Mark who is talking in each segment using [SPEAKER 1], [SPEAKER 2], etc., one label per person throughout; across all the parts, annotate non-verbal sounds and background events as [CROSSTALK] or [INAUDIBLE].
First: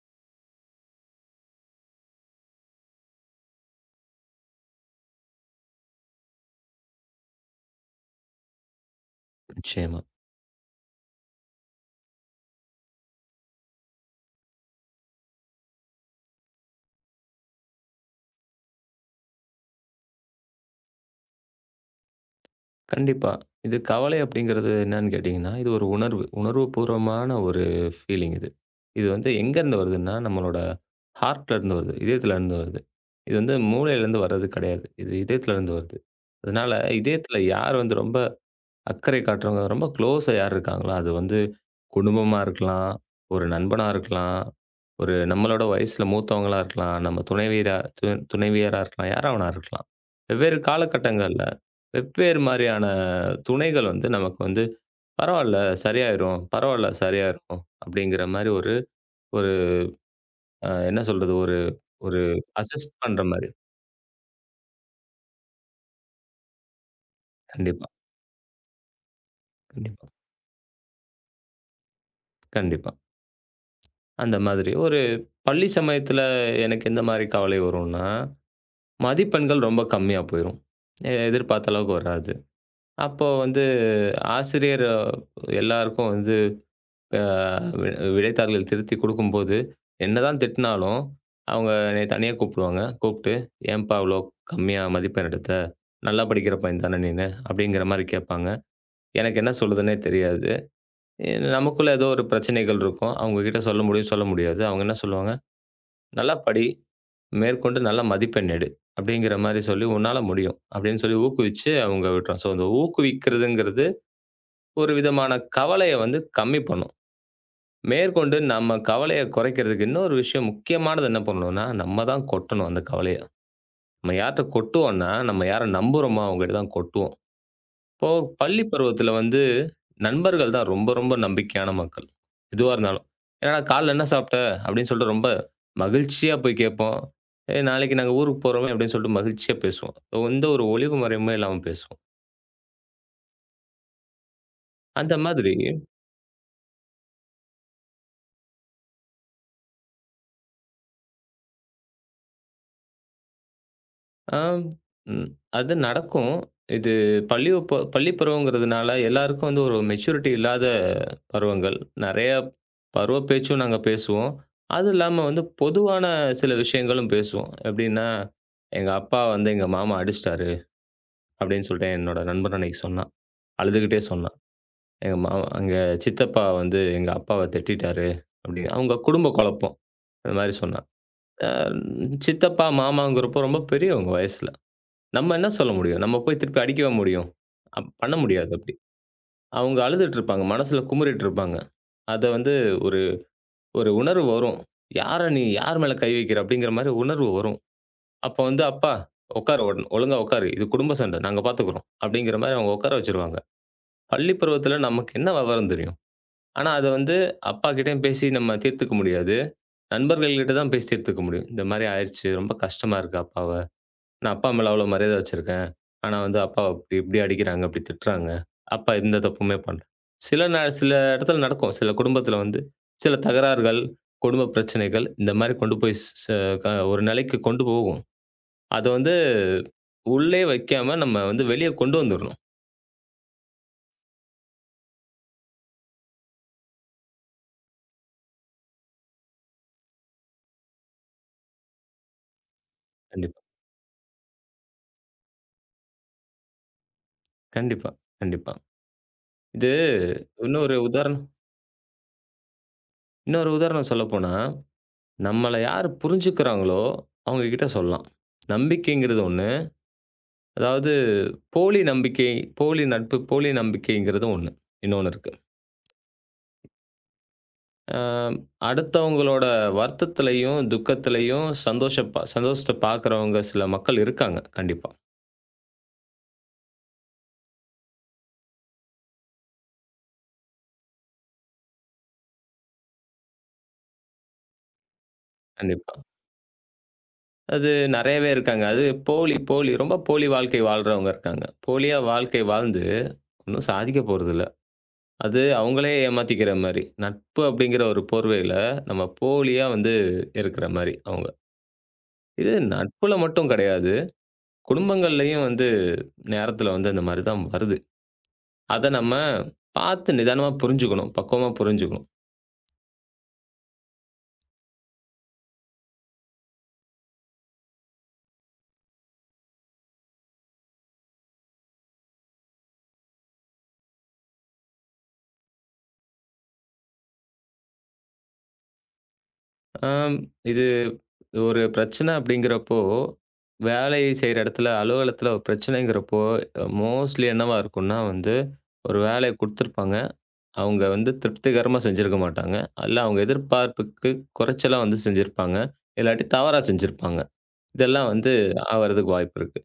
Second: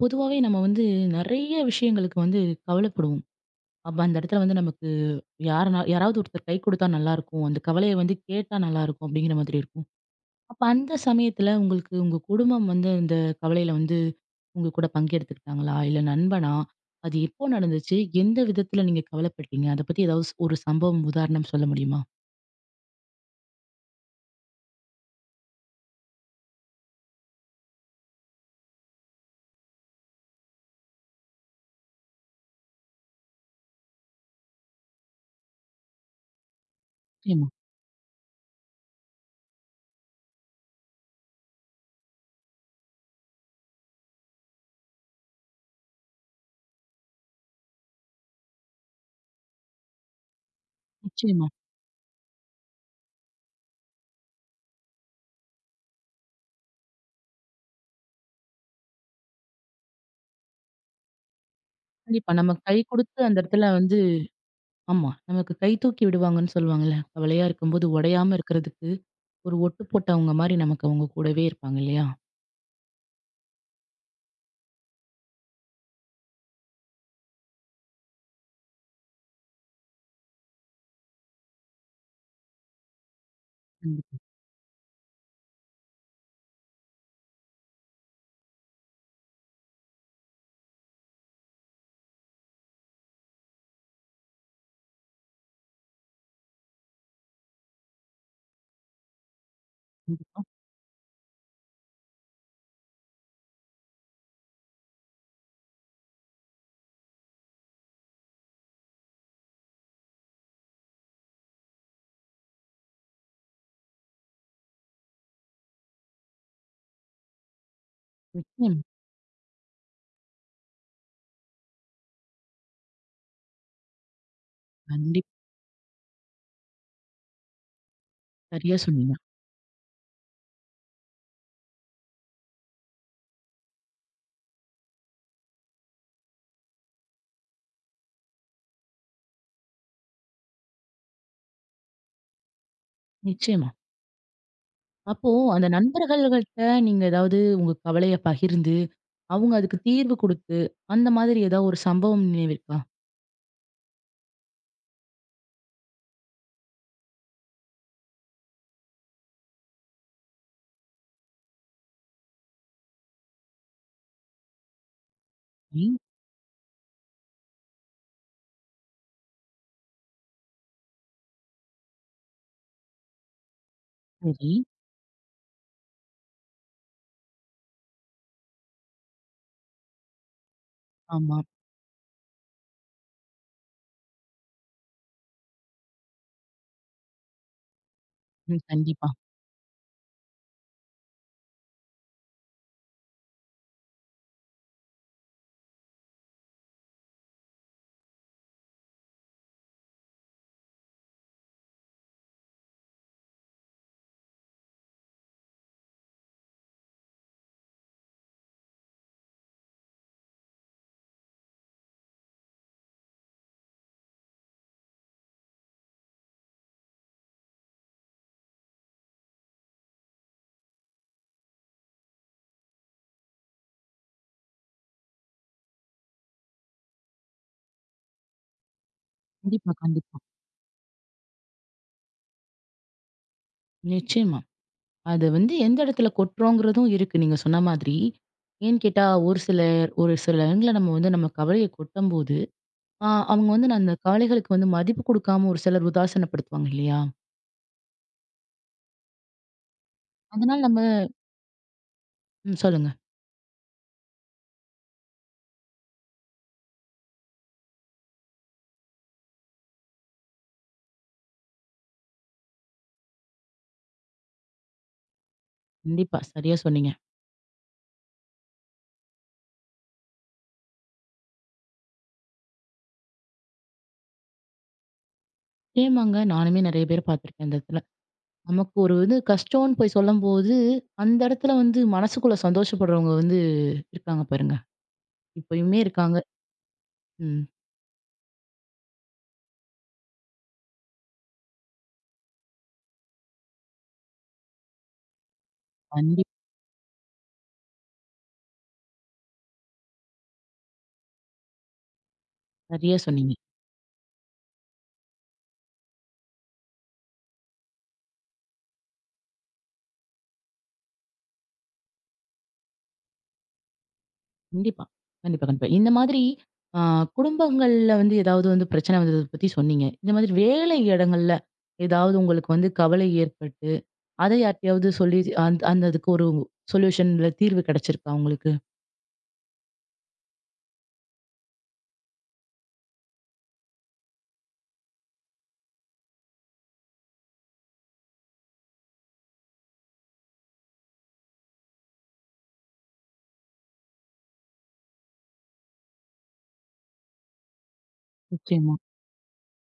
[SPEAKER 1] பொதுவாவே நம்ம வந்து நெறைய விஷயங்களுக்கு வந்து கவலைப்படுவோம். அப்ப அந்த இடத்துல வந்து நமக்கு யாருனா யாராவது ஒருத்தர் கை குடுத்தா நல்லாருக்கும். அந்த கவலைய வந்து கேட்டா நல்லாருக்கும் அப்படிங்கிற மாதிரி இருக்கும்.
[SPEAKER 2] நிச்சயமா.
[SPEAKER 1] அப்ப அந்த சமயத்துல உங்களுக்கு உங்க குடும்பம் வந்து இந்த கவலையில வந்து உங்க கூட பங்கெடுத்துக்கிட்டாங்களா? இல்ல நண்பனா? அது எப்போ நடந்துச்சு? எந்த விதத்துல நீங்க கவலைப்பட்டீங்க? அத பத்தி ஏதாவது ஒரு சம்பவம், உதாரணம் சொல்ல முடியுமா?
[SPEAKER 2] கண்டிப்பா. இது கவலை அப்படிங்கிறது என்னன்னு கேட்டீங்கன்னா, இது ஒரு உணர்வு. உணர்வுபூர்வமான ஒரு ஃபீலிங் இது. இது வந்து எங்கேருந்து வருதுன்னா, நம்மளோட ஹார்ட்ல இருந்து வருது. இதயத்துல இருந்து வருது. இது வந்து மூளையிலேருந்து வர்றது கிடையாது. இது இதயத்துல இருந்து வருது. அதனால இதயத்துல
[SPEAKER 1] நிச்சயமா,
[SPEAKER 2] யார் வந்து ரொம்ப அக்கறை காட்டுறவங்க ரொம்ப க்ளோஸா யார் இருக்காங்களோ, அது வந்து குடும்பமா இருக்கலாம், ஒரு நண்பனா இருக்கலாம், ஒரு நம்மளோட வயசுல மூத்தவங்களா இருக்கலாம், நம்ம துணைவியரா இருக்கலாம், யாரா வேணா இருக்கலாம். வெவ்வேறு காலகட்டங்கள்ல
[SPEAKER 1] நிச்சயமா.
[SPEAKER 2] வெவ்வேறு மாரியான துணைகள் வந்து நமக்கு வந்து, "பரவால்ல சரியாயிரும், பரவால்ல சரியாயிரும்" அப்படிங்கிற மாரி ஒரு ஒரு என்ன சொல்றது? ஒரு ஒரு
[SPEAKER 1] கண்டிப்பா. நம்ம கை
[SPEAKER 2] அசிஸ்ட் பண்ற
[SPEAKER 1] குடுத்து அந்த
[SPEAKER 2] மாரி.
[SPEAKER 1] இடத்துல வந்து ஆமா. நமக்கு கை தூக்கி விடுவாங்கன்னு சொல்லுவாங்கல்ல. கவலையா இருக்கும்போது
[SPEAKER 2] கண்டிப்பா,
[SPEAKER 1] உடையாம இருக்கிறதுக்கு. ஒரு ஒட்டு
[SPEAKER 2] கண்டிப்பா,
[SPEAKER 1] போட்டவங்க மாரி நமக்கு அவங்க கூடவே இருப்பாங்க இல்லையா?
[SPEAKER 2] கண்டிப்பா. அந்த மாதிரி ஒரு பள்ளி சமயத்துல எனக்கு எந்த மாரி கவலை வரும்னா மதிப்பெண்கள் ரொம்ப கம்மியா போயிரும். எதிர்பார்த்த அளவுக்கு வராது. அப்போ வந்து
[SPEAKER 1] கண்டிப்பா,
[SPEAKER 2] ஆசிரியர் எல்லாருக்கும் வந்து அ வி விடைத்தாள்கள் திருத்தி குடுக்கும்போது, என்னதான் திட்டினாலும், அவங்க என்னைய தனியா கூப்பிடுவாங்க. கூப்ட்டு, "ஏன்பா இவ்ளோ கம்மியா மதிப்பெண் எடுத்த? நல்லா படிக்கிற பையன் தானே நீனு?" அப்படிங்கிற மாரி கேட்பாங்க. எனக்கு என்ன சொல்லுதுன்னே
[SPEAKER 1] கண்டிப்பா.
[SPEAKER 2] தெரியாது. எ நமக்குள்ள ஏதோ ஒரு பிரச்சனைகள் இருக்கும். அவங்க கிட்ட சொல்ல முடியும், சொல்ல முடியாது. அவங்க என்ன சொல்லுவாங்க, "நல்லா படி. மேற்கொண்டு நல்ல மதிப்பெண் எடு. அப்படிங்கிற மாரி சொல்லி, "உன்னால முடியும்." அப்படின்னு சொல்லி ஊக்குவிச்சு அவங்க விட்றோம். ஸோ, இந்த ஊக்குவிக்கிறதுங்கிறது ஒரு விதமான கவலைய வந்து கம்மி பண்ணும். மேற்கொண்டு நம்ம
[SPEAKER 1] நிச்சயமா.
[SPEAKER 2] கவலைய குறைக்கிறதுக்கு இன்னொரு விஷயம் முக்கியமானது என்ன பண்ணணும்னா, நம்ம தான் கொட்டணும் அந்த கவலைய. நம்ம யார்ட்ட கொட்டுவோம்னா,
[SPEAKER 1] கண்டிப்பா.
[SPEAKER 2] நம்ம யார நம்புறோமோ அவங்ககிட்ட தான் கொட்டுவோம். இப்போ பள்ளி
[SPEAKER 1] சரியா
[SPEAKER 2] பருவத்தில
[SPEAKER 1] சொன்னீங்க.
[SPEAKER 2] வந்து நண்பர்கள் தான் ரொம்ப, ரொம்ப நம்பிக்கையான மக்கள். எதுவா இருந்தாலும். "என்னடா காலைல என்ன சாப்பிட்ட?" அப்படின்னு சொல்லிட்டு ரொம்ப மகிழ்ச்சியா போய் கேட்போம். "ஏய் நாளைக்கு நாங்க ஊருக்கு போறோமே" அப்படின்னு சொல்லிட்டு மகிழ்ச்சியா பேசுவோம். எந்த ஒரு ஒளிவு மறைவுமே இல்லாம பேசுவோம்.
[SPEAKER 1] நிச்சயமா.
[SPEAKER 2] அந்த
[SPEAKER 1] அப்போ
[SPEAKER 2] மாதிரி
[SPEAKER 1] அந்த நண்பர்கள்கிட்ட நீங்க ஏதாவது உங்க கவலைய பகிர்ந்து, அவங்க அதுக்கு தீர்வு குடுத்து, அந்த மாதிரி ஏதாவது ஒரு சம்பவம் நினைவிருக்கா?
[SPEAKER 2] ஆம், ம். அது நடக்கும். இது பள்ளி பருவங்கிறதுனால எல்லாருக்கும் வந்து ஒரு மெச்சூரிட்டி இல்லாத பருவங்கள். நெறைய பருவ பேச்சும் நாங்க பேசுவோம். அது இல்லாம வந்து
[SPEAKER 1] சரி,
[SPEAKER 2] பொதுவான சில விஷயங்களும் பேசுவோம். எப்படின்னா, "எங்க அப்பா வந்து எங்க மாமா அடிச்சிட்டாரு" அப்படின்னு சொல்லிட்டு என்னோட நண்பன் அன்னைக்கு சொன்னான். அழுதுகிட்டே சொன்னான்.
[SPEAKER 1] சரி.
[SPEAKER 2] "எங்க மாமா எங்க சித்தப்பா வந்து எங்க அப்பாவ திட்டிட்டாரு" அப்படின்னு. அவங்க குடும்ப குழப்பம். இந்த மாரி சொன்னான்.
[SPEAKER 1] ஆமா.
[SPEAKER 2] அ சித்தப்பா, மாமாங்கிறப்போ ரொம்ப பெரியவங்க வயசுல. நம்ம என்ன சொல்ல முடியும்? நம்ம போய் திருப்பி அடிக்கவா முடியும்? அப் பண்ண முடியாது
[SPEAKER 1] ம்.
[SPEAKER 2] அப்படி.
[SPEAKER 1] கண்டிப்பா.
[SPEAKER 2] அவங்க அழுதுட்டுருப்பாங்க. மனசுல குமுறிட்டுருப்பாங்க. அத வந்து ஒரு ஒரு உணர்வு வரும். "யார நீ யார் மேல கை வைக்கிற?" அப்படிங்கிற மாரி உணர்வு வரும். அப்ப வந்து, "அப்பா உட்காரு ஒன் ஒழுங்கா உட்காரு. இது குடும்ப சண்டை. நாங்க பார்த்துக்கிறோம்." அப்படிங்கிற மாரி அவங்க உட்கார வச்சுருவாங்க. பள்ளி பருவத்தில நமக்கு என்ன விவரம் தெரியும்? ஆனா அத வந்து அப்பாகிட்டயும் பேசி நம்ம தீர்த்துக்க முடியாது. நண்பர்கள்கிட்ட தான் பேசி தீர்த்துக்க முடியும். "இந்த மாரி ஆயிருச்சு. ரொம்ப கஷ்டமா இருக்கு அப்பாவ." நான் அப்பா மேல அவ்வளோ மரியாதை வச்சிருக்கேன். ஆனா வந்து அப்பா அப்படி இப்படி அடிக்கிறாங்க, அப்படி திட்டுறாங்க. அப்பா எந்த தப்புமே பண்ணல. சில இடத்துல நடக்கும். சில குடும்பத்தில வந்து சில தகராறுகள், குடும்ப பிரச்சனைகள் இந்த மாரி கொண்டு போய் ஸ் ச க ஒரு நிலைக்கு கொண்டு போகும். அத வந்து
[SPEAKER 1] கண்டிப்பா, கண்டிப்பா.
[SPEAKER 2] உள்ளே வைக்காம நம்ம வந்து வெளிய கொண்டு வந்துரணும்.
[SPEAKER 1] நிச்சயமா. அத வந்து எந்த இடத்துல கொட்டுறோங்கிறதும் இருக்கு நீங்க சொன்ன மாதிரி. ஏன்னு கேட்டா ஒரு சிலர் ஒரு சில இடங்கள்ல நம்ம வந்து நம்ம கவலைய கொட்டும்போது ஆ
[SPEAKER 2] கண்டிப்பா,
[SPEAKER 1] அவங்க வந்து நான் அந்த கவலைகளுக்கு வந்து மதிப்பு குடுக்காம ஒரு சிலர் உதாசீனப்படுத்துவாங்க இல்லையா?
[SPEAKER 2] கண்டிப்பா, கண்டிப்பா. இது
[SPEAKER 1] அதனால
[SPEAKER 2] இன்னொரு
[SPEAKER 1] நம்ம
[SPEAKER 2] உதாரணம்
[SPEAKER 1] ம் சொல்லுங்க.
[SPEAKER 2] இன்னொரு உதாரணம் சொல்லப்போனா, நம்மள யார் புரிஞ்சுக்கிறாங்களோ அவங்க கிட்ட சொல்லலாம். நம்பிக்கைங்கிறது ஒண்ணு அதாவது போலி நம்பிக்கை, போலி நட்பு, போலி நம்பிக்கைங்கிறது ஒண்ணு. இன்னொன்னு இருக்கு.
[SPEAKER 1] கண்டிப்பா. சரியா சொன்னீங்க.
[SPEAKER 2] அ அடுத்தவங்களோட வருத்தத்திலயும், துக்கத்திலயும் சந்தோஷத்த பார்க்குறவங்க சில மக்கள் இருக்காங்க. கண்டிப்பா,
[SPEAKER 1] சேமாங்க நானுமே நெறைய பேர பார்த்துருக்கேன் இந்த இடத்துல. நமக்கு ஒரு இது கஷ்டம்னு போய் சொல்லும்போது, அந்த இடத்துல வந்து மனசுக்குள்ள சந்தோஷப்படுறவங்க வந்து இருக்காங்க பாருங்க. இப்பயுமே
[SPEAKER 2] கண்டிப்பா.
[SPEAKER 1] இருக்காங்க. ம்.
[SPEAKER 2] அது நெறையவே இருக்காங்க. அது போலி, போலி ரொம்ப போலி வாழ்க்கை வாழ்றவங்க இருக்காங்க. போலியா வாழ்க்கை வாழ்ந்து ஒண்ணும் சாதிக்க போறதில்ல. அது அவங்களே
[SPEAKER 1] கண்டிப்பா.
[SPEAKER 2] ஏமாத்திக்கிற மாரி. நட்பு அப்படிங்கிற ஒரு போர்வையில நம்ம போலியா வந்து இருக்கிற மாரி அவங்க. இது
[SPEAKER 1] சரியா
[SPEAKER 2] நட்புல
[SPEAKER 1] சொன்னீங்க.
[SPEAKER 2] மட்டும் கிடையாது. குடும்பங்கள்லயும் வந்து நேரத்துல வந்து அந்த மாரி தான் வருது. அத நம்ம பார்த்து நிதானமா புரிஞ்சுக்கணும். பக்குவமா புரிஞ்சுக்கணும்.
[SPEAKER 1] கண்டிப்பா. கண்டிப்பா, கண்டிப்பா. இந்த மாதிரி ஆ குடும்பங்கள்ல வந்து ஏதாவது வந்து பிரச்சனை வந்தத பத்தி சொன்னீங்க. இந்த மாதிரி வேலை இடங்கள்ல ஏதாவது உங்களுக்கு வந்து கவலை ஏற்பட்டு அத யார்ட்டயாவது சொல்லி அந்த அந்த அதுக்கு ஒரு சொல்யூஷன்ல தீர்வு கிடைச்சிருக்கா உங்களுக்கு?
[SPEAKER 2] ஆம். இது ஒரு பிரச்சனை அப்படிங்கிறப்போ, வேலை செய்ற இடத்துல, அலுவலகத்துல ஒரு பிரச்சனைங்கிறப்போ, மோஸ்ட்லி என்னவா இருக்கும்னா வந்து, ஒரு வேலைய குடுத்துருப்பாங்க. அவங்க வந்து திருப்திகரமா செஞ்சிருக்க மாட்டாங்க. அல்ல அவங்க எதிர்பார்ப்புக்கு குறைச்சலா வந்து செஞ்சிருப்பாங்க. இல்லாட்டி தவறா செஞ்சிருப்பாங்க. இதெல்லாம் வந்து
[SPEAKER 1] நிச்சயமா.
[SPEAKER 2] ஆவறதுக்கு வாய்ப்பு இருக்கு.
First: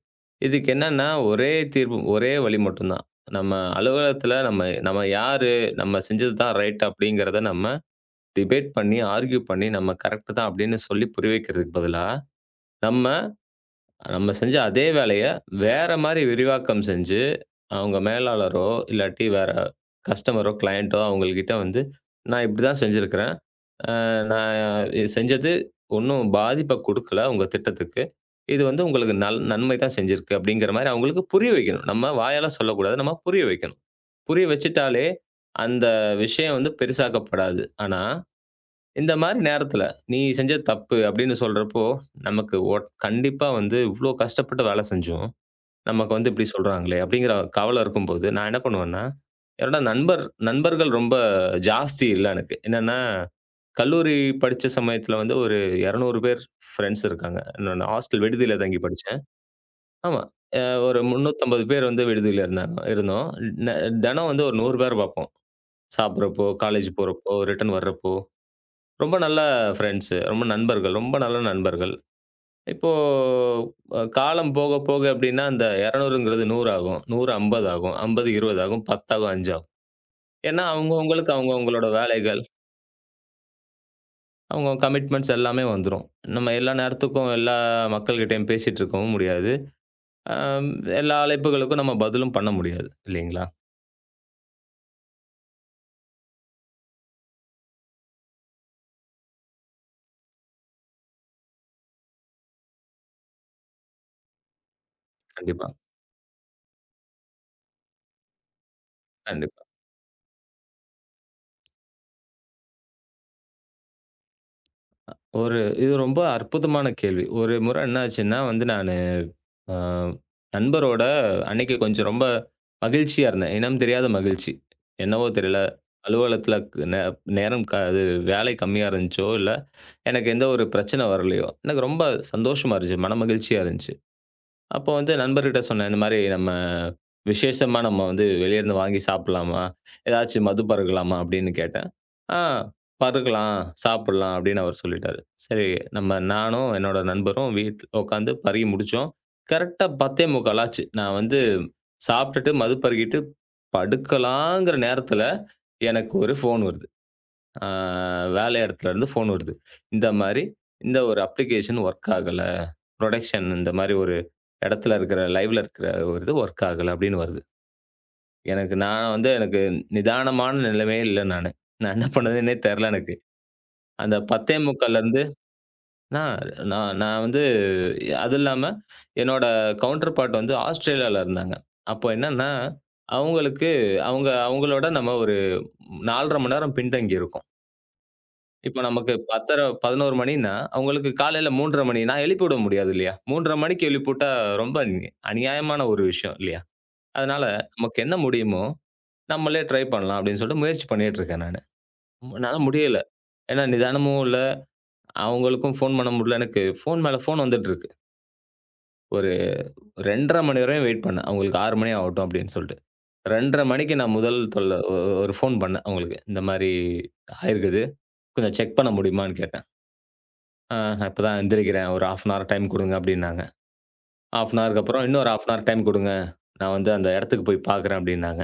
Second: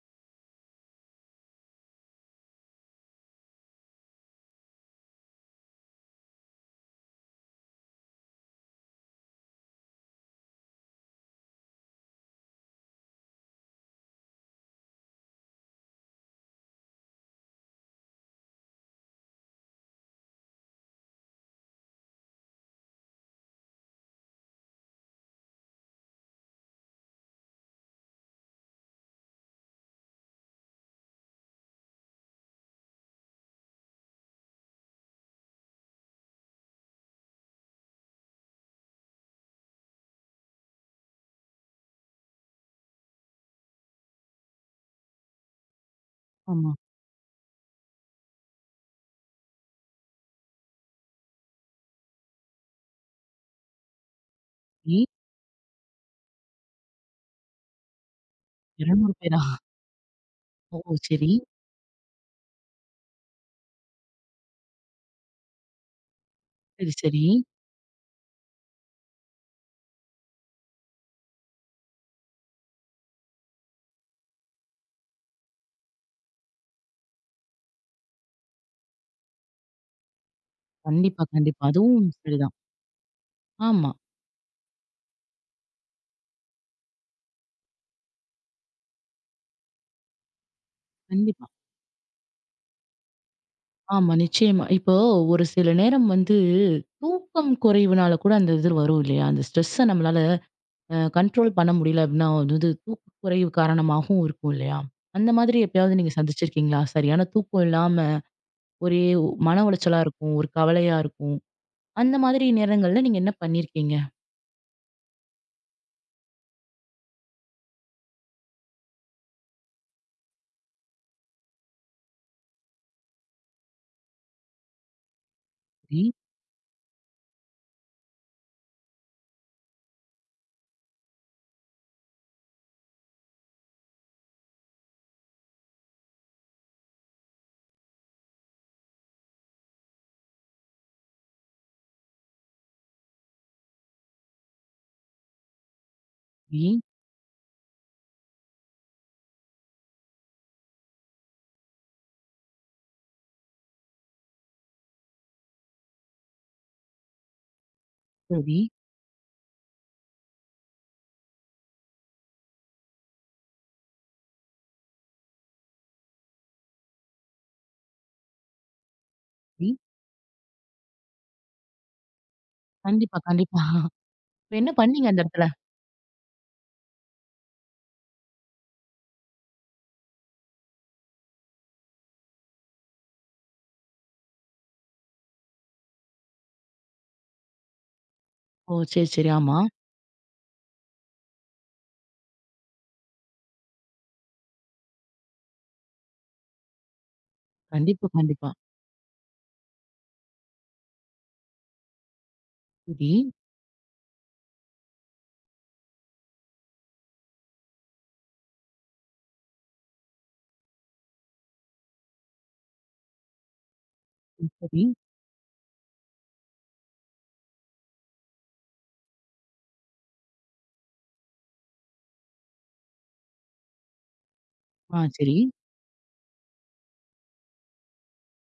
[SPEAKER 2] இதுக்கு என்னன்னா, ஒரே தீர்வு, ஒரே வழி மட்டும் தான். நம்ம அலுவலகத்துல நம்ம நம்ம யாரு? நம்ம செஞ்சது தான் ரைட் அப்படிங்கிறத நம்ம டிபேட் பண்ணி, ஆர்க்யூ பண்ணி, நம்ம கரெக்ட் தான் அப்படின்னு சொல்லி புரிய வைக்கிறதுக்கு பதிலா, நம்ம நம்ம செஞ்ச அதே வேலைய வேற மாரி விரிவாக்கம் செஞ்சு, அவங்க மேலாளரோ, இல்லாட்டி வேற கஸ்டமரோ, கிளையன்ட்டோ அவங்கள்கிட்ட வந்து, "நான் இப்படிதான் செஞ்சிருக்கிறேன். அ நான் இது செஞ்சது ஒண்ணும் பாதிப்ப குடுக்கல உங்க திட்டத்துக்கு. இது வந்து உங்களுக்கு நன்மை தான் செஞ்சிருக்கு." அப்படிங்கிற மாரி அவங்களுக்கு புரிய வைக்கணும். நம்ம வாயால சொல்லக்கூடாது. நம்ம புரிய வைக்கணும். புரிய வச்சுட்டாலே, அந்த விஷயம் வந்து பெரிசாக்கப்படாது. ஆனா இந்த மாரி நேரத்துல, "நீ செஞ்சது தப்பு" அப்படின்னு சொல்றப்போ, நமக்கு கண்டிப்பா வந்து இவ்ளோ கஷ்டப்பட்டு வேலை செஞ்சும், நமக்கு வந்து இப்படி
[SPEAKER 1] ஆமா.
[SPEAKER 2] சொல்றாங்களே அப்படிங்கிற கவலை இருக்கும்போது, நான் என்ன பண்ணுவேன்னா, என்னோட நண்பர்கள் ரொம்ப ஜாஸ்தி இல்ல எனக்கு. என்னன்னா, கல்லூரி படிச்ச
[SPEAKER 1] இ
[SPEAKER 2] சமயத்துல வந்து ஒரு 200 பேர் ஃப்ரெண்ட்ஸ் இருக்காங்க. நான் ஹாஸ்டல் விடுதியில தங்கி
[SPEAKER 1] 200
[SPEAKER 2] படிச்சேன்.
[SPEAKER 1] பேரா?
[SPEAKER 2] ஆமா. அ
[SPEAKER 1] ஓ!
[SPEAKER 2] ஒரு
[SPEAKER 1] சரி,
[SPEAKER 2] 350 பேர் வந்து விடுதியில இருந்தாங்க இருந்தோம். ந தினம் வந்து ஒரு 100 பேர பார்ப்போம். சாப்பிடுறப்போ, காலேஜ்
[SPEAKER 1] சரி, சரி.
[SPEAKER 2] போறப்போ, ரிட்டர்ன் வர்றப்போ. ரொம்ப நல்ல ஃப்ரெண்ட்ஸு. ரொம்ப நண்பர்கள். ரொம்ப நல்ல நண்பர்கள். இப்போ காலம் போக போக எப்படின்னா, அந்த 200ங்கிறது 100 ஆகும். 100 50 ஆகும். 50 20 ஆகும். 10 ஆகும். 5 ஆகும். ஏன்னா
[SPEAKER 1] கண்டிப்பா,
[SPEAKER 2] அவங்கவங்களுக்கு
[SPEAKER 1] கண்டிப்பா.
[SPEAKER 2] அவங்கவங்களோட
[SPEAKER 1] அதுவும்
[SPEAKER 2] வேலைகள்,
[SPEAKER 1] சரிதான். ஆமா.
[SPEAKER 2] அவங்க கமிட்மெண்ட்ஸ் எல்லாமே வந்துரும். நம்ம எல்லா நேரத்துக்கும் எல்லா மக்கள்கிட்டயும் பேசிட்டு இருக்கவும் முடியாது. அம் எல்லா
[SPEAKER 1] கண்டிப்பா.
[SPEAKER 2] அழைப்புகளுக்கும் நம்ம பதிலும் பண்ண முடியாது. இல்லைங்களா?
[SPEAKER 1] ஆமா, நிச்சயமா. இப்போ ஒரு சில நேரம் வந்து தூக்கம் குறைவுனால கூட அந்த இது வரும் இல்லையா? அந்த ஸ்ட்ரெஸ்ஸ நம்மளால கண்ட்ரோல் பண்ண முடியல அப்படின்னா, அது வந்து தூக்க குறைவு காரணமாகவும் இருக்கும் இல்லையா? அந்த மாதிரி
[SPEAKER 2] கண்டிப்பா,
[SPEAKER 1] எப்பயாவது நீங்க சந்திச்சிருக்கீங்களா? சரியான தூக்கம் இல்லாம ஒரே மன
[SPEAKER 2] கண்டிப்பா.
[SPEAKER 1] உளைச்சலா இருக்கும், ஒரு கவலையா இருக்கும். அந்த மாதிரி நேரங்கள்ல நீங்க என்ன பண்ணியிருக்கீங்க?
[SPEAKER 2] ஒரு இது ரொம்ப அற்புதமான கேள்வி. ஒரு முறை என்ன ஆச்சுன்னா வந்து நான் அ நண்பரோட அன்னைக்கு கொஞ்சம் ரொம்ப மகிழ்ச்சியா இருந்தேன். இனம் தெரியாத மகிழ்ச்சி. என்னவோ தெரியல.
[SPEAKER 1] சரி,
[SPEAKER 2] அலுவலகத்தில நே நேரம் அது வேலை கம்மியா இருந்துச்சோ, இல்ல எனக்கு எந்த ஒரு பிரச்சனை வரலையோ, எனக்கு ரொம்ப சந்தோஷமா இருந்துச்சு. மனமகிழ்ச்சியா இருந்துச்சு. அப்போ வந்து நண்பர்கிட்ட சொன்னேன். இந்த மாரி நம்ம விசேஷமா நம்ம வந்து வெளியருந்து வாங்கி சாப்பிடலாமா? ஏதாச்சும் மது பருகலாமா? அப்படின்னு கேட்டேன். ஆ பருகலாம், சாப்பிடலாம் அப்படின்னு அவர் சொல்லிட்டாரு. சரி நம்ம
[SPEAKER 1] சரி,
[SPEAKER 2] நானும் என்னோட நண்பரும் வீட்ல உட்காந்து பருகி முடிச்சோம். கரெக்ட்டா 10:45 ஆச்சு. நான் வந்து சாப்பிட்டுட்டு மது பருகிட்டு படுக்கலாங்கிற நேரத்துல எனக்கு ஒரு ஃபோன் வருது. ஆ வேலை
[SPEAKER 1] சரி,
[SPEAKER 2] இடத்துலருந்து ஃபோன் வருது. இந்த மாரி, இந்த ஒரு அப்ளிகேஷன் ஒர்க் ஆகல. புரொடக்ஷன் இந்த மாரி ஒரு இடத்துல இருக்கிற லைவ்ல இருக்கிற ஒரு இது ஒர்க் ஆகல அப்படின்னு வருது. எனக்கு நான் வந்து எனக்கு
[SPEAKER 1] சரி.
[SPEAKER 2] நிதானமான நிலைமையே இல்ல நானு. நான் என்ன பண்ணதுன்னே தெரியல எனக்கு.
[SPEAKER 1] கண்டிப்பா, கண்டிப்பா.
[SPEAKER 2] அந்த
[SPEAKER 1] இப்ப என்ன பண்ணீங்க
[SPEAKER 2] 10:45லேருந்து
[SPEAKER 1] அந்த இடத்துல?
[SPEAKER 2] நான் நான் நான் வந்து அது இல்லாம என்னோட கவுண்டர் பார்ட் வந்து ஆஸ்திரேலியால இருந்தாங்க. அப்போ என்னன்னா, அவங்களுக்கு அவங்க அவங்களோட நம்ம ஒரு 4 1/2 மணி நேரம் பின்தங்கி இருக்கோம்.
[SPEAKER 1] ஓ!
[SPEAKER 2] இப்ப
[SPEAKER 1] சரி,
[SPEAKER 2] நமக்கு
[SPEAKER 1] சரி. ஆமா.
[SPEAKER 2] 10:30 11:00 மணின்னா, அவங்களுக்கு காலையில 3:30 மணி நான் எழுப்பிவிட முடியாது இல்லையா? 3:30 மணிக்கு எழுப்பிவுட்டா ரொம்ப அநியாயமான ஒரு விஷயம் இல்லையா? அதனால நமக்கு
[SPEAKER 1] கண்டிப்பா,
[SPEAKER 2] என்ன
[SPEAKER 1] கண்டிப்பா.
[SPEAKER 2] முடியுமோ, நம்மளே ட்ரை பண்ணலாம் அப்படின்னு சொல்லிட்டு முயற்சி பண்ணிட்டு இருக்கேன் நானு. என்னால முடியல.
[SPEAKER 1] சரி,
[SPEAKER 2] ஏன்னா நிதானமும் இல்ல, அவங்களுக்கும் ஃபோன் பண்ண முடியல. எனக்கு ஃபோன் மேல ஃபோன் வந்துட்டு இருக்கு. ஒரு 2:30 மணி வரையும் வெயிட் பண்ணேன். அவங்களுக்கு 6:00 மணி ஆகட்டும் அப்படின்னு சொல்லிட்டு. 2:30 மணிக்கு நான் முதல்
[SPEAKER 1] ம்,
[SPEAKER 2] தொல்ல
[SPEAKER 1] சரி.
[SPEAKER 2] ஒரு ஃபோன் பண்ணேன் அவங்களுக்கு. இந்த மாரி ஆயிருக்குது. கொஞ்சம் செக் பண்ண முடியுமான்னு கேட்டேன். ஆ நான் இப்ப தான் எந்திரிக்கிறேன். ஒரு 1/2 அன் ஹவர் டைம் குடுங்க அப்டின்னாங்க. 1/2 அன் ஹவருக்கு
[SPEAKER 1] ஆ,
[SPEAKER 2] அப்புறம் இன்னொரு
[SPEAKER 1] சரி.
[SPEAKER 2] 1/2 அன் ஹவர் டைம் குடுங்க. நான் வந்து அந்த இடத்துக்கு போய் பார்க்குறேன் அப்டின்னாங்க.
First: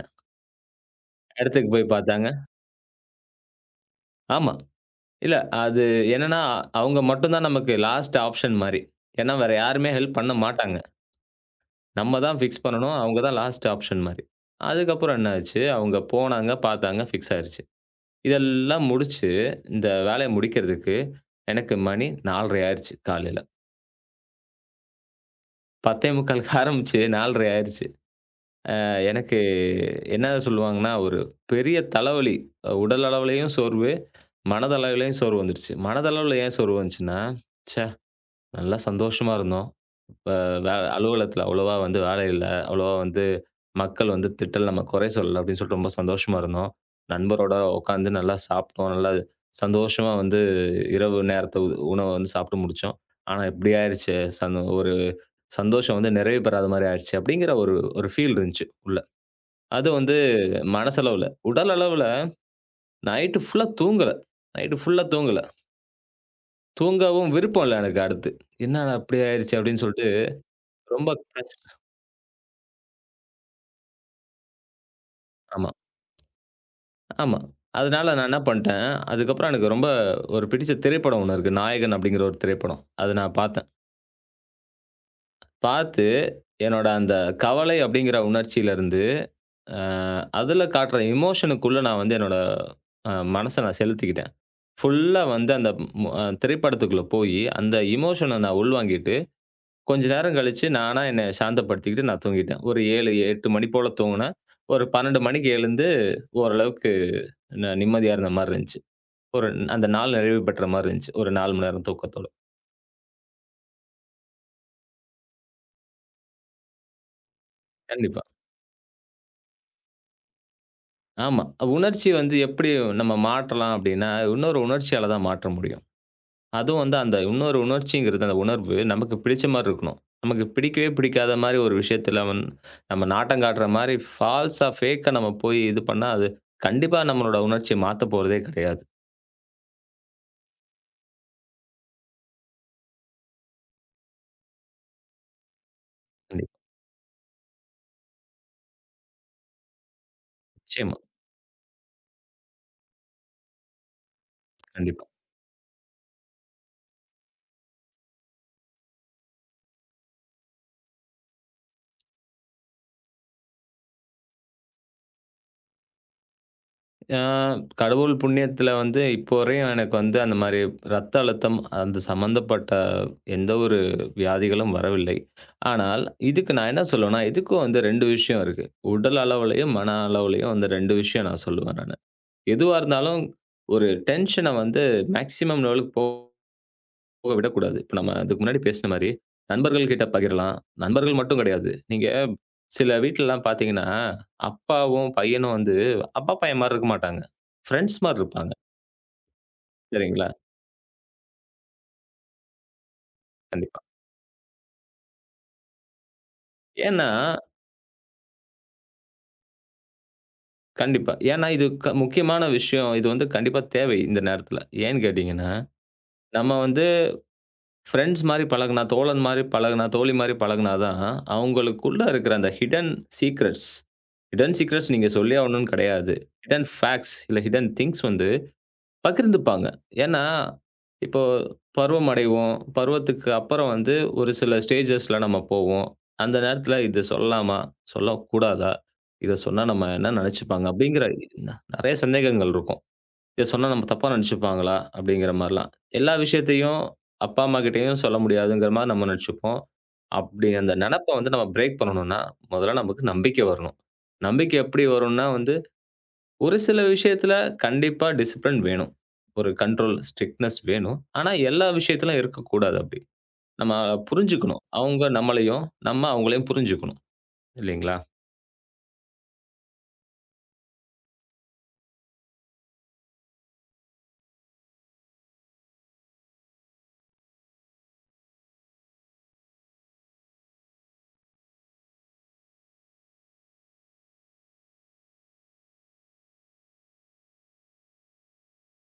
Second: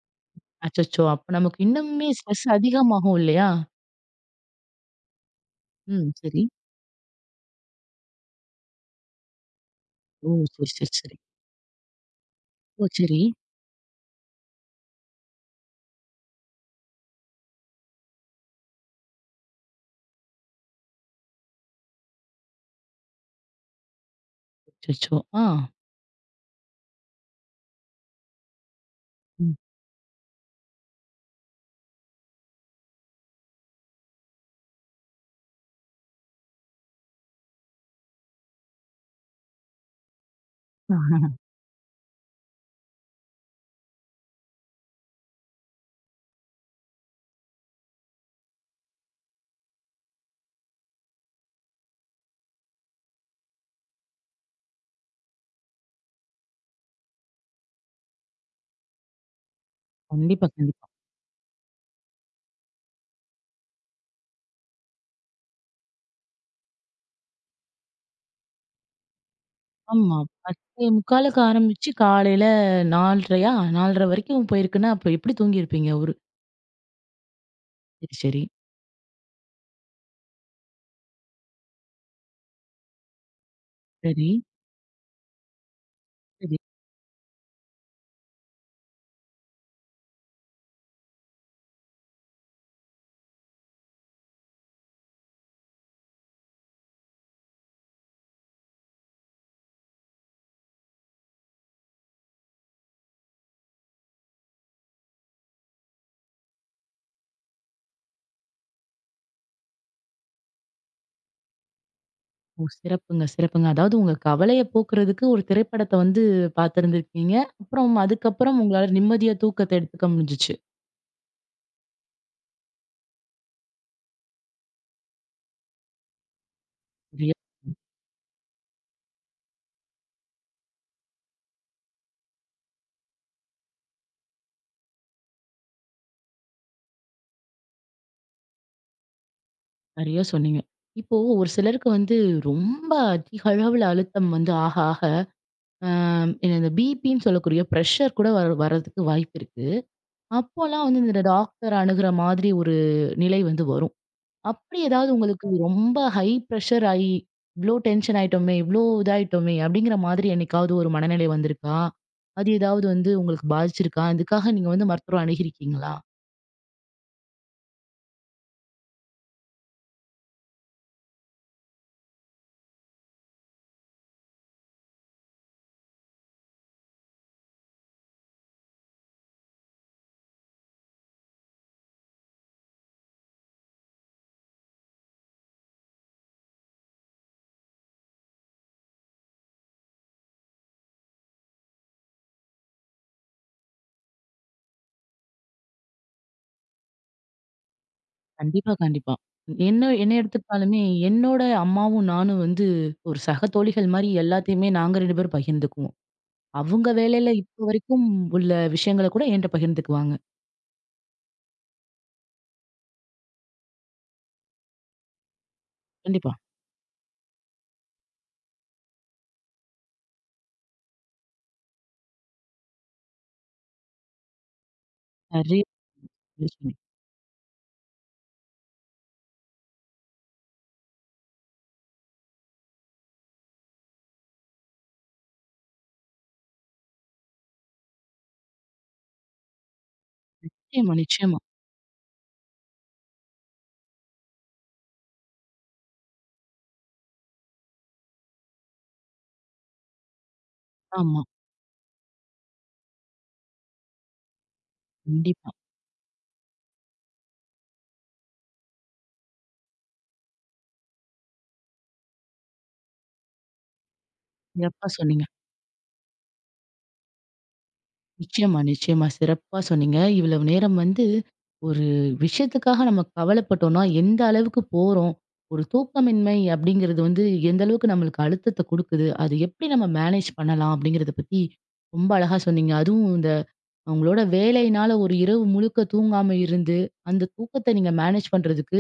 [SPEAKER 1] அச்சச்சோ! அப்ப நமக்கு
[SPEAKER 2] இடத்துக்கு போய்
[SPEAKER 1] இன்னுமே
[SPEAKER 2] பார்த்தாங்க.
[SPEAKER 1] ஸ்ட்ரெஸ் அதிகமாகும் இல்லையா?
[SPEAKER 2] ஆமா. இல்ல அது
[SPEAKER 1] ம்,
[SPEAKER 2] என்னன்னா,
[SPEAKER 1] சரி.
[SPEAKER 2] அவங்க மட்டும் தான் நமக்கு லாஸ்ட் ஆப்ஷன் மாரி. ஏன்னா வேற யாருமே ஹெல்ப்
[SPEAKER 1] ஓ!
[SPEAKER 2] பண்ண
[SPEAKER 1] சரி,
[SPEAKER 2] மாட்டாங்க.
[SPEAKER 1] சரி, சரி.
[SPEAKER 2] நம்ம தான் ஃபிக்ஸ்
[SPEAKER 1] ஓ!
[SPEAKER 2] பண்ணணும். அவங்க
[SPEAKER 1] சரி.
[SPEAKER 2] தான் லாஸ்ட் ஆப்ஷன் மாரி. அதுக்கப்புறம் என்ன ஆச்சு, அவங்க போனாங்க, பார்த்தாங்க, ஃபிக்ஸ் ஆயிருச்சு. இதெல்லாம் முடிச்சு, இந்த வேலைய முடிக்கிறதுக்கு எனக்கு மணி 4:30 ஆயிருச்சு காலையில.
[SPEAKER 1] அச்சச்சோ! ஆ.
[SPEAKER 2] 10:45க்கு ஆரம்பிச்சு 4:30 ஆயிருச்சு. எனக்கு
[SPEAKER 1] ம்.
[SPEAKER 2] என்ன சொல்லுவாங்கன்னா, ஒரு பெரிய தலைவலி. உடல் அளவிலயும் சோர்வு, மனதளவிலயும் சோர்வு வந்துருச்சு. மனதளவில ஏன் சோர்வு வந்துச்சுன்னா, "ச்சே! நல்லா சந்தோஷமா இருந்தோம். இப்ப அலுவலகத்தில
[SPEAKER 1] [LAUGHS]
[SPEAKER 2] அவ்வளவா வந்து வேலை இல்ல. அவ்வளவா வந்து மக்கள் வந்து திட்டல, நம்ம குறை சொல்லல" அப்படின்னு சொல்லிட்டு ரொம்ப சந்தோஷமா இருந்தோம். நண்பரோட உட்காந்து நல்லா சாப்பிட்டோம். நல்லா சந்தோஷமா வந்து இரவு நேரத்த உணவ வந்து சாப்பிட்டு முடிச்சோம். ஆனா இப்படி ஆயிருச்சே! ஒரு சந்தோஷம் வந்து நிறைவு பெறாத மாரி ஆயிருச்சு. அப்படிங்கிற ஒரு ஒரு ஃபீல் இருந்துச்சு. உள்ள. அதுவும் வந்து
[SPEAKER 1] கண்டிப்பா, கண்டிப்பா.
[SPEAKER 2] மனசளவுல. உடல் அளவுல நைட்டு ஃபுல்லா தூங்கல. நைட்டு ஃபுல்லா தூங்கல. தூங்கவும் விருப்பம் இல்ல எனக்கு அடுத்து. என்னடா இப்படி ஆயிருச்சு அப்படின்னு சொல்லிட்டு
[SPEAKER 1] ஆமா.
[SPEAKER 2] ரொம்ப
[SPEAKER 1] 10:45க்கு
[SPEAKER 2] கஷ்ட
[SPEAKER 1] ஆரம்பிச்சு காலையில 4:30யா? 4:30 வரைக்கும் போயிருக்குன்னா, அப்ப எப்படி
[SPEAKER 2] ஆமா,
[SPEAKER 1] தூங்கியிருப்பீங்க? ஒரு
[SPEAKER 2] ஆமா. அதனால
[SPEAKER 1] சரி,
[SPEAKER 2] நான் என்ன
[SPEAKER 1] சரி.
[SPEAKER 2] பண்ணிட்டேன், அதுக்கப்புறம் எனக்கு ரொம்ப ஒரு பிடிச்ச திரைப்படம் ஒண்ணு இருக்கு. நாயகன் அப்படிங்கிற ஒரு திரைப்படம். அத நான் பார்த்தேன்.
[SPEAKER 1] சரி,
[SPEAKER 2] பார்த்து
[SPEAKER 1] சரி.
[SPEAKER 2] என்னோட அந்த கவலை அப்படிங்கிற உணர்ச்சியிலருந்து, அ அதுல காட்டுற எமோஷனுக்குள்ள நான் வந்து என்னோட மனச நான் செலுத்திக்கிட்டேன். ஃபுல்லா வந்து அந்த மு திரைப்படத்துக்குள்ள போயி அந்த எமோஷன நான் உள்வாங்கிட்டேன். கொஞ்ச நேரம் கழிச்சு நானா என்ன சாந்தப்படுத்திக்கிட்டு நான் தூங்கிட்டேன். ஒரு 7, 8 மணி போல தூங்குனேன். ஒரு 12 மணிக்கு எழுந்து ஓரளவுக்கு நிம்மதியா இருந்த மாரி இருந்துச்சு. ஒரு அந்த நாள் நிறைவு பெற்ற மாரி இருந்துச்சு. ஒரு 4 மணி நேரம் தூக்கத்தோட.
[SPEAKER 1] ஓ! சிறப்புங்க, சிறப்புங்க. அதாவது உங்க கவலைய போக்குறதுக்கு ஒரு திரைப்படத்த வந்து பார்த்திருந்திருக்கீங்க. அப்புறம்
[SPEAKER 2] கண்டிப்பா.
[SPEAKER 1] அதுக்கப்புறம் உங்களால நிம்மதியா தூக்கத்த எடுத்துக்க முடிஞ்சுச்சு.
[SPEAKER 2] ஆமா. உணர்ச்சி வந்து எப்படி நம்ம மாற்றலாம் அப்படின்னா, இன்னொரு உணர்ச்சியால தான் மாற்ற முடியும். அதுவும் வந்து அந்த
[SPEAKER 1] சரியா
[SPEAKER 2] இன்னொரு உணர்ச்சிங்கிறது, அந்த உணர்வு நமக்கு பிடிச்ச மாரி இருக்கணும். நமக்கு பிடிக்கவே பிடிக்காத மாரி ஒரு விஷயத்துல வந் நம்ம நாட்டம் காட்டுற மாரி ஃபால்ஸா, ஃபேக்கா நம்ம போய் இது பண்ணா, அது கண்டிப்பா நம்மளோட உணர்ச்சிய மாத்தப் போறதே கிடையாது.
[SPEAKER 1] சரியா சொன்னீங்க. இப்போ ஒரு சிலருக்கு வந்து ரொம்ப அதிக அளவுல அழுத்தம் வந்து ஆக ஆக, அ இந்த பிபின்னு சொல்லக்கூடிய பிரஷர் கூட வர வரதுக்கு வாய்ப்பு இருக்கு. அப்போலாம்
[SPEAKER 2] நிச்சயமா.
[SPEAKER 1] வந்து இந்த டாக்டர் அணுகுற மாதிரி ஒரு நிலை வந்து வரும். அப்படி
[SPEAKER 2] கண்டிப்பா.
[SPEAKER 1] ஏதாவது உங்களுக்கு ரொம்ப ஹை பிரஷர் ஆயி, "இவ்ளோ டென்ஷன் ஆயிட்டோமே! இவ்ளோ இதாயிட்டோமே!" அப்படிங்கிற மாதிரி என்னைக்காவது ஒரு மனநிலை வந்திருக்கா? அது ஏதாவது வந்து உங்களுக்கு பாதிச்சிருக்கா? இதுக்காக நீங்க வந்து மருத்துவர அணுகியிருக்கீங்களா?
[SPEAKER 2] ஆ கடவுள் புண்ணியத்துல வந்து இப்போ வரையும் எனக்கு வந்து அந்த மாரி ரத்த அழுத்தம், அந்த சம்மந்தப்பட்ட எந்த ஒரு வியாதிகளும் வரவில்லை. ஆனால், இதுக்கு நான் என்ன சொல்லுவேன்னா, இதுக்கும் வந்து 2 விஷயம் இருக்கு. உடல் அளவுலயும், மன அளவுலயும் அந்த 2 விஷயம் நான் சொல்லுவேன் நானு. எதுவா இருந்தாலும் ஒரு டென்ஷன வந்து மேக்ஸிமம் லெவலுக்கு போக போக விடக்கூடாது. இப்ப நம்ம அதுக்கு முன்னாடி பேசின மாரி, நண்பர்கள் கிட்ட பகிரலாம். நண்பர்கள் மட்டும் கிடையாது. நீங்க சில வீட்லலாம் பார்த்தீங்கன்னா, அப்பாவும், பையனும் வந்து அப்பா, பையன் மாரி இருக்க மாட்டாங்க. ஃப்ரெண்ட்ஸ் மாரி இருப்பாங்க.
[SPEAKER 1] கண்டிப்பா, கண்டிப்பா. ம். என்ன என்ன
[SPEAKER 2] சரிங்களா?
[SPEAKER 1] எடுத்துக்கிட்டாலுமே, என்னோட அம்மாவும் நானும் வந்து ஒரு சக
[SPEAKER 2] கண்டிப்பா.
[SPEAKER 1] தோழிகள் மாரி எல்லாத்தையுமே நாங்க 2 பேரும் பகிர்ந்துக்குவோம். அவங்க
[SPEAKER 2] ஏன்னா
[SPEAKER 1] வேலையில இப்போ வரைக்கும் உள்ள விஷயங்கள கூட என்ட்ட பகிர்ந்துக்குவாங்க.
[SPEAKER 2] கண்டிப்பா. ஏன்னா இது முக்கியமான விஷயம். இது வந்து கண்டிப்பா தேவை இந்த நேரத்தில. ஏன்னு கேட்டீங்கன்னா,
[SPEAKER 1] கண்டிப்பா.
[SPEAKER 2] நம்ம வந்து ஃப்ரெண்ட்ஸ் மாரி பழகுனா, தோழன் மாரி பழகுனா, தோழி மாரி பழகுனா தான், அவங்களுக்குள்ள இருக்கிற அந்த சீக்ரெட்ஸ் ஹிடன் சீக்ரெட்ஸ் நீங்க சொல்லியே
[SPEAKER 1] நிறைய
[SPEAKER 2] ஆகணும்னு கிடையாது. ஹிடன்
[SPEAKER 1] விஷயம்.
[SPEAKER 2] ஃபேக்ட்ஸ் இல்ல ஹிடன் திங்ஸ் வந்து பகிர்ந்துப்பாங்க. ஏன்னா, இப்போ பருவம் அடைவோம். பருவத்துக்கு அப்புறம் வந்து ஒரு சில ஸ்டேஜஸ்ல நம்ம போவோம். அந்த நேரத்துல இது சொல்லலாமா? சொல்லக்கூடாதா? இத சொன்னா நம்ம என்ன நெனச்சுப்பாங்க?
[SPEAKER 1] நிச்சயமா,
[SPEAKER 2] அப்படிங்கிற
[SPEAKER 1] நிச்சயமா.
[SPEAKER 2] நெறைய சந்தேகங்கள் இருக்கும். இத சொன்னா நம்ம தப்பா நெனச்சுப்பாங்களா? அப்படிங்கிற மாரிலாம். எல்லா விஷயத்தையும் அப்பா, அம்மா கிட்டயும் சொல்ல முடியாதுங்கிற மாரி நம்ம நெனச்சுப்போம். அப்படி அந்த நெனப்ப
[SPEAKER 1] ஆமா.
[SPEAKER 2] வந்து நம்ம பிரேக் பண்ணணும்னா, முதல்ல நமக்கு நம்பிக்கை வரணும். நம்பிக்கை எப்படி வரும்னா
[SPEAKER 1] கண்டிப்பா.
[SPEAKER 2] வந்து ஒரு சில விஷயத்துல கண்டிப்பா டிசிப்ளின் வேணும். ஒரு கண்ட்ரோல், ஸ்ட்ரிக்ட்னஸ் வேணும். ஆனா, எல்லா விஷயத்திலும் இருக்கக்கூடாது அப்படி. நம்ம புரிஞ்சுக்கணும்.
[SPEAKER 1] சிறப்பா
[SPEAKER 2] அவங்க
[SPEAKER 1] சொன்னீங்க.
[SPEAKER 2] நம்மளையும், நம்ம அவங்களையும் புரிஞ்சுக்கணும். இல்லைங்களா?
[SPEAKER 1] நிச்சயமா, நிச்சயமா. சிறப்பா சொன்னீங்க. இவ்வளவு நேரம் வந்து ஒரு விஷயத்துக்காக நம்ம கவலைப்பட்டோம்னா, எந்த அளவுக்கு போறோம்? ஒரு தூக்கமின்மை அப்படிங்கிறது வந்து எந்த அளவுக்கு நம்மளுக்கு அழுத்தத்த குடுக்குது? அது எப்படி நம்ம மேனேஜ் பண்ணலாம்? அப்படிங்கிறத பத்தி ரொம்ப அழகா சொன்னீங்க. அதுவும் இந்த உங்களோட வேலையினால ஒரு இரவு முழுக்க தூங்காம இருந்து, அந்த தூக்கத்த நீங்க மேனேஜ் பண்றதுக்கு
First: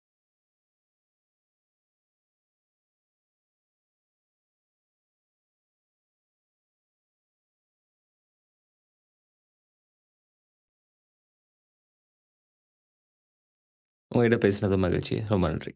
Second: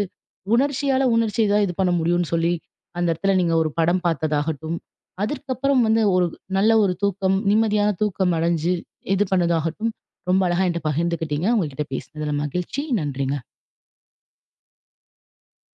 [SPEAKER 1] உணர்ச்சியால உணர்ச்சிய தான் இது பண்ண முடியும்னு சொல்லி, அந்த இடத்துல நீங்க ஒரு படம் பார்த்ததாகட்டும், அதற்கப்புறம் வந்து ஒரு நல்ல ஒரு தூக்கம், நிம்மதியான தூக்கம் அடைஞ்சு இது பண்ணதாகட்டும், ரொம்ப அழகா என்ட்ட பகிர்ந்துக்கிட்டீங்க. உங்ககிட்ட பேசினதுல மகிழ்ச்சி. நன்றிங்க.
[SPEAKER 2] உங்ககிட்ட பேசினது மகிழ்ச்சி. ரொம்ப நன்றி.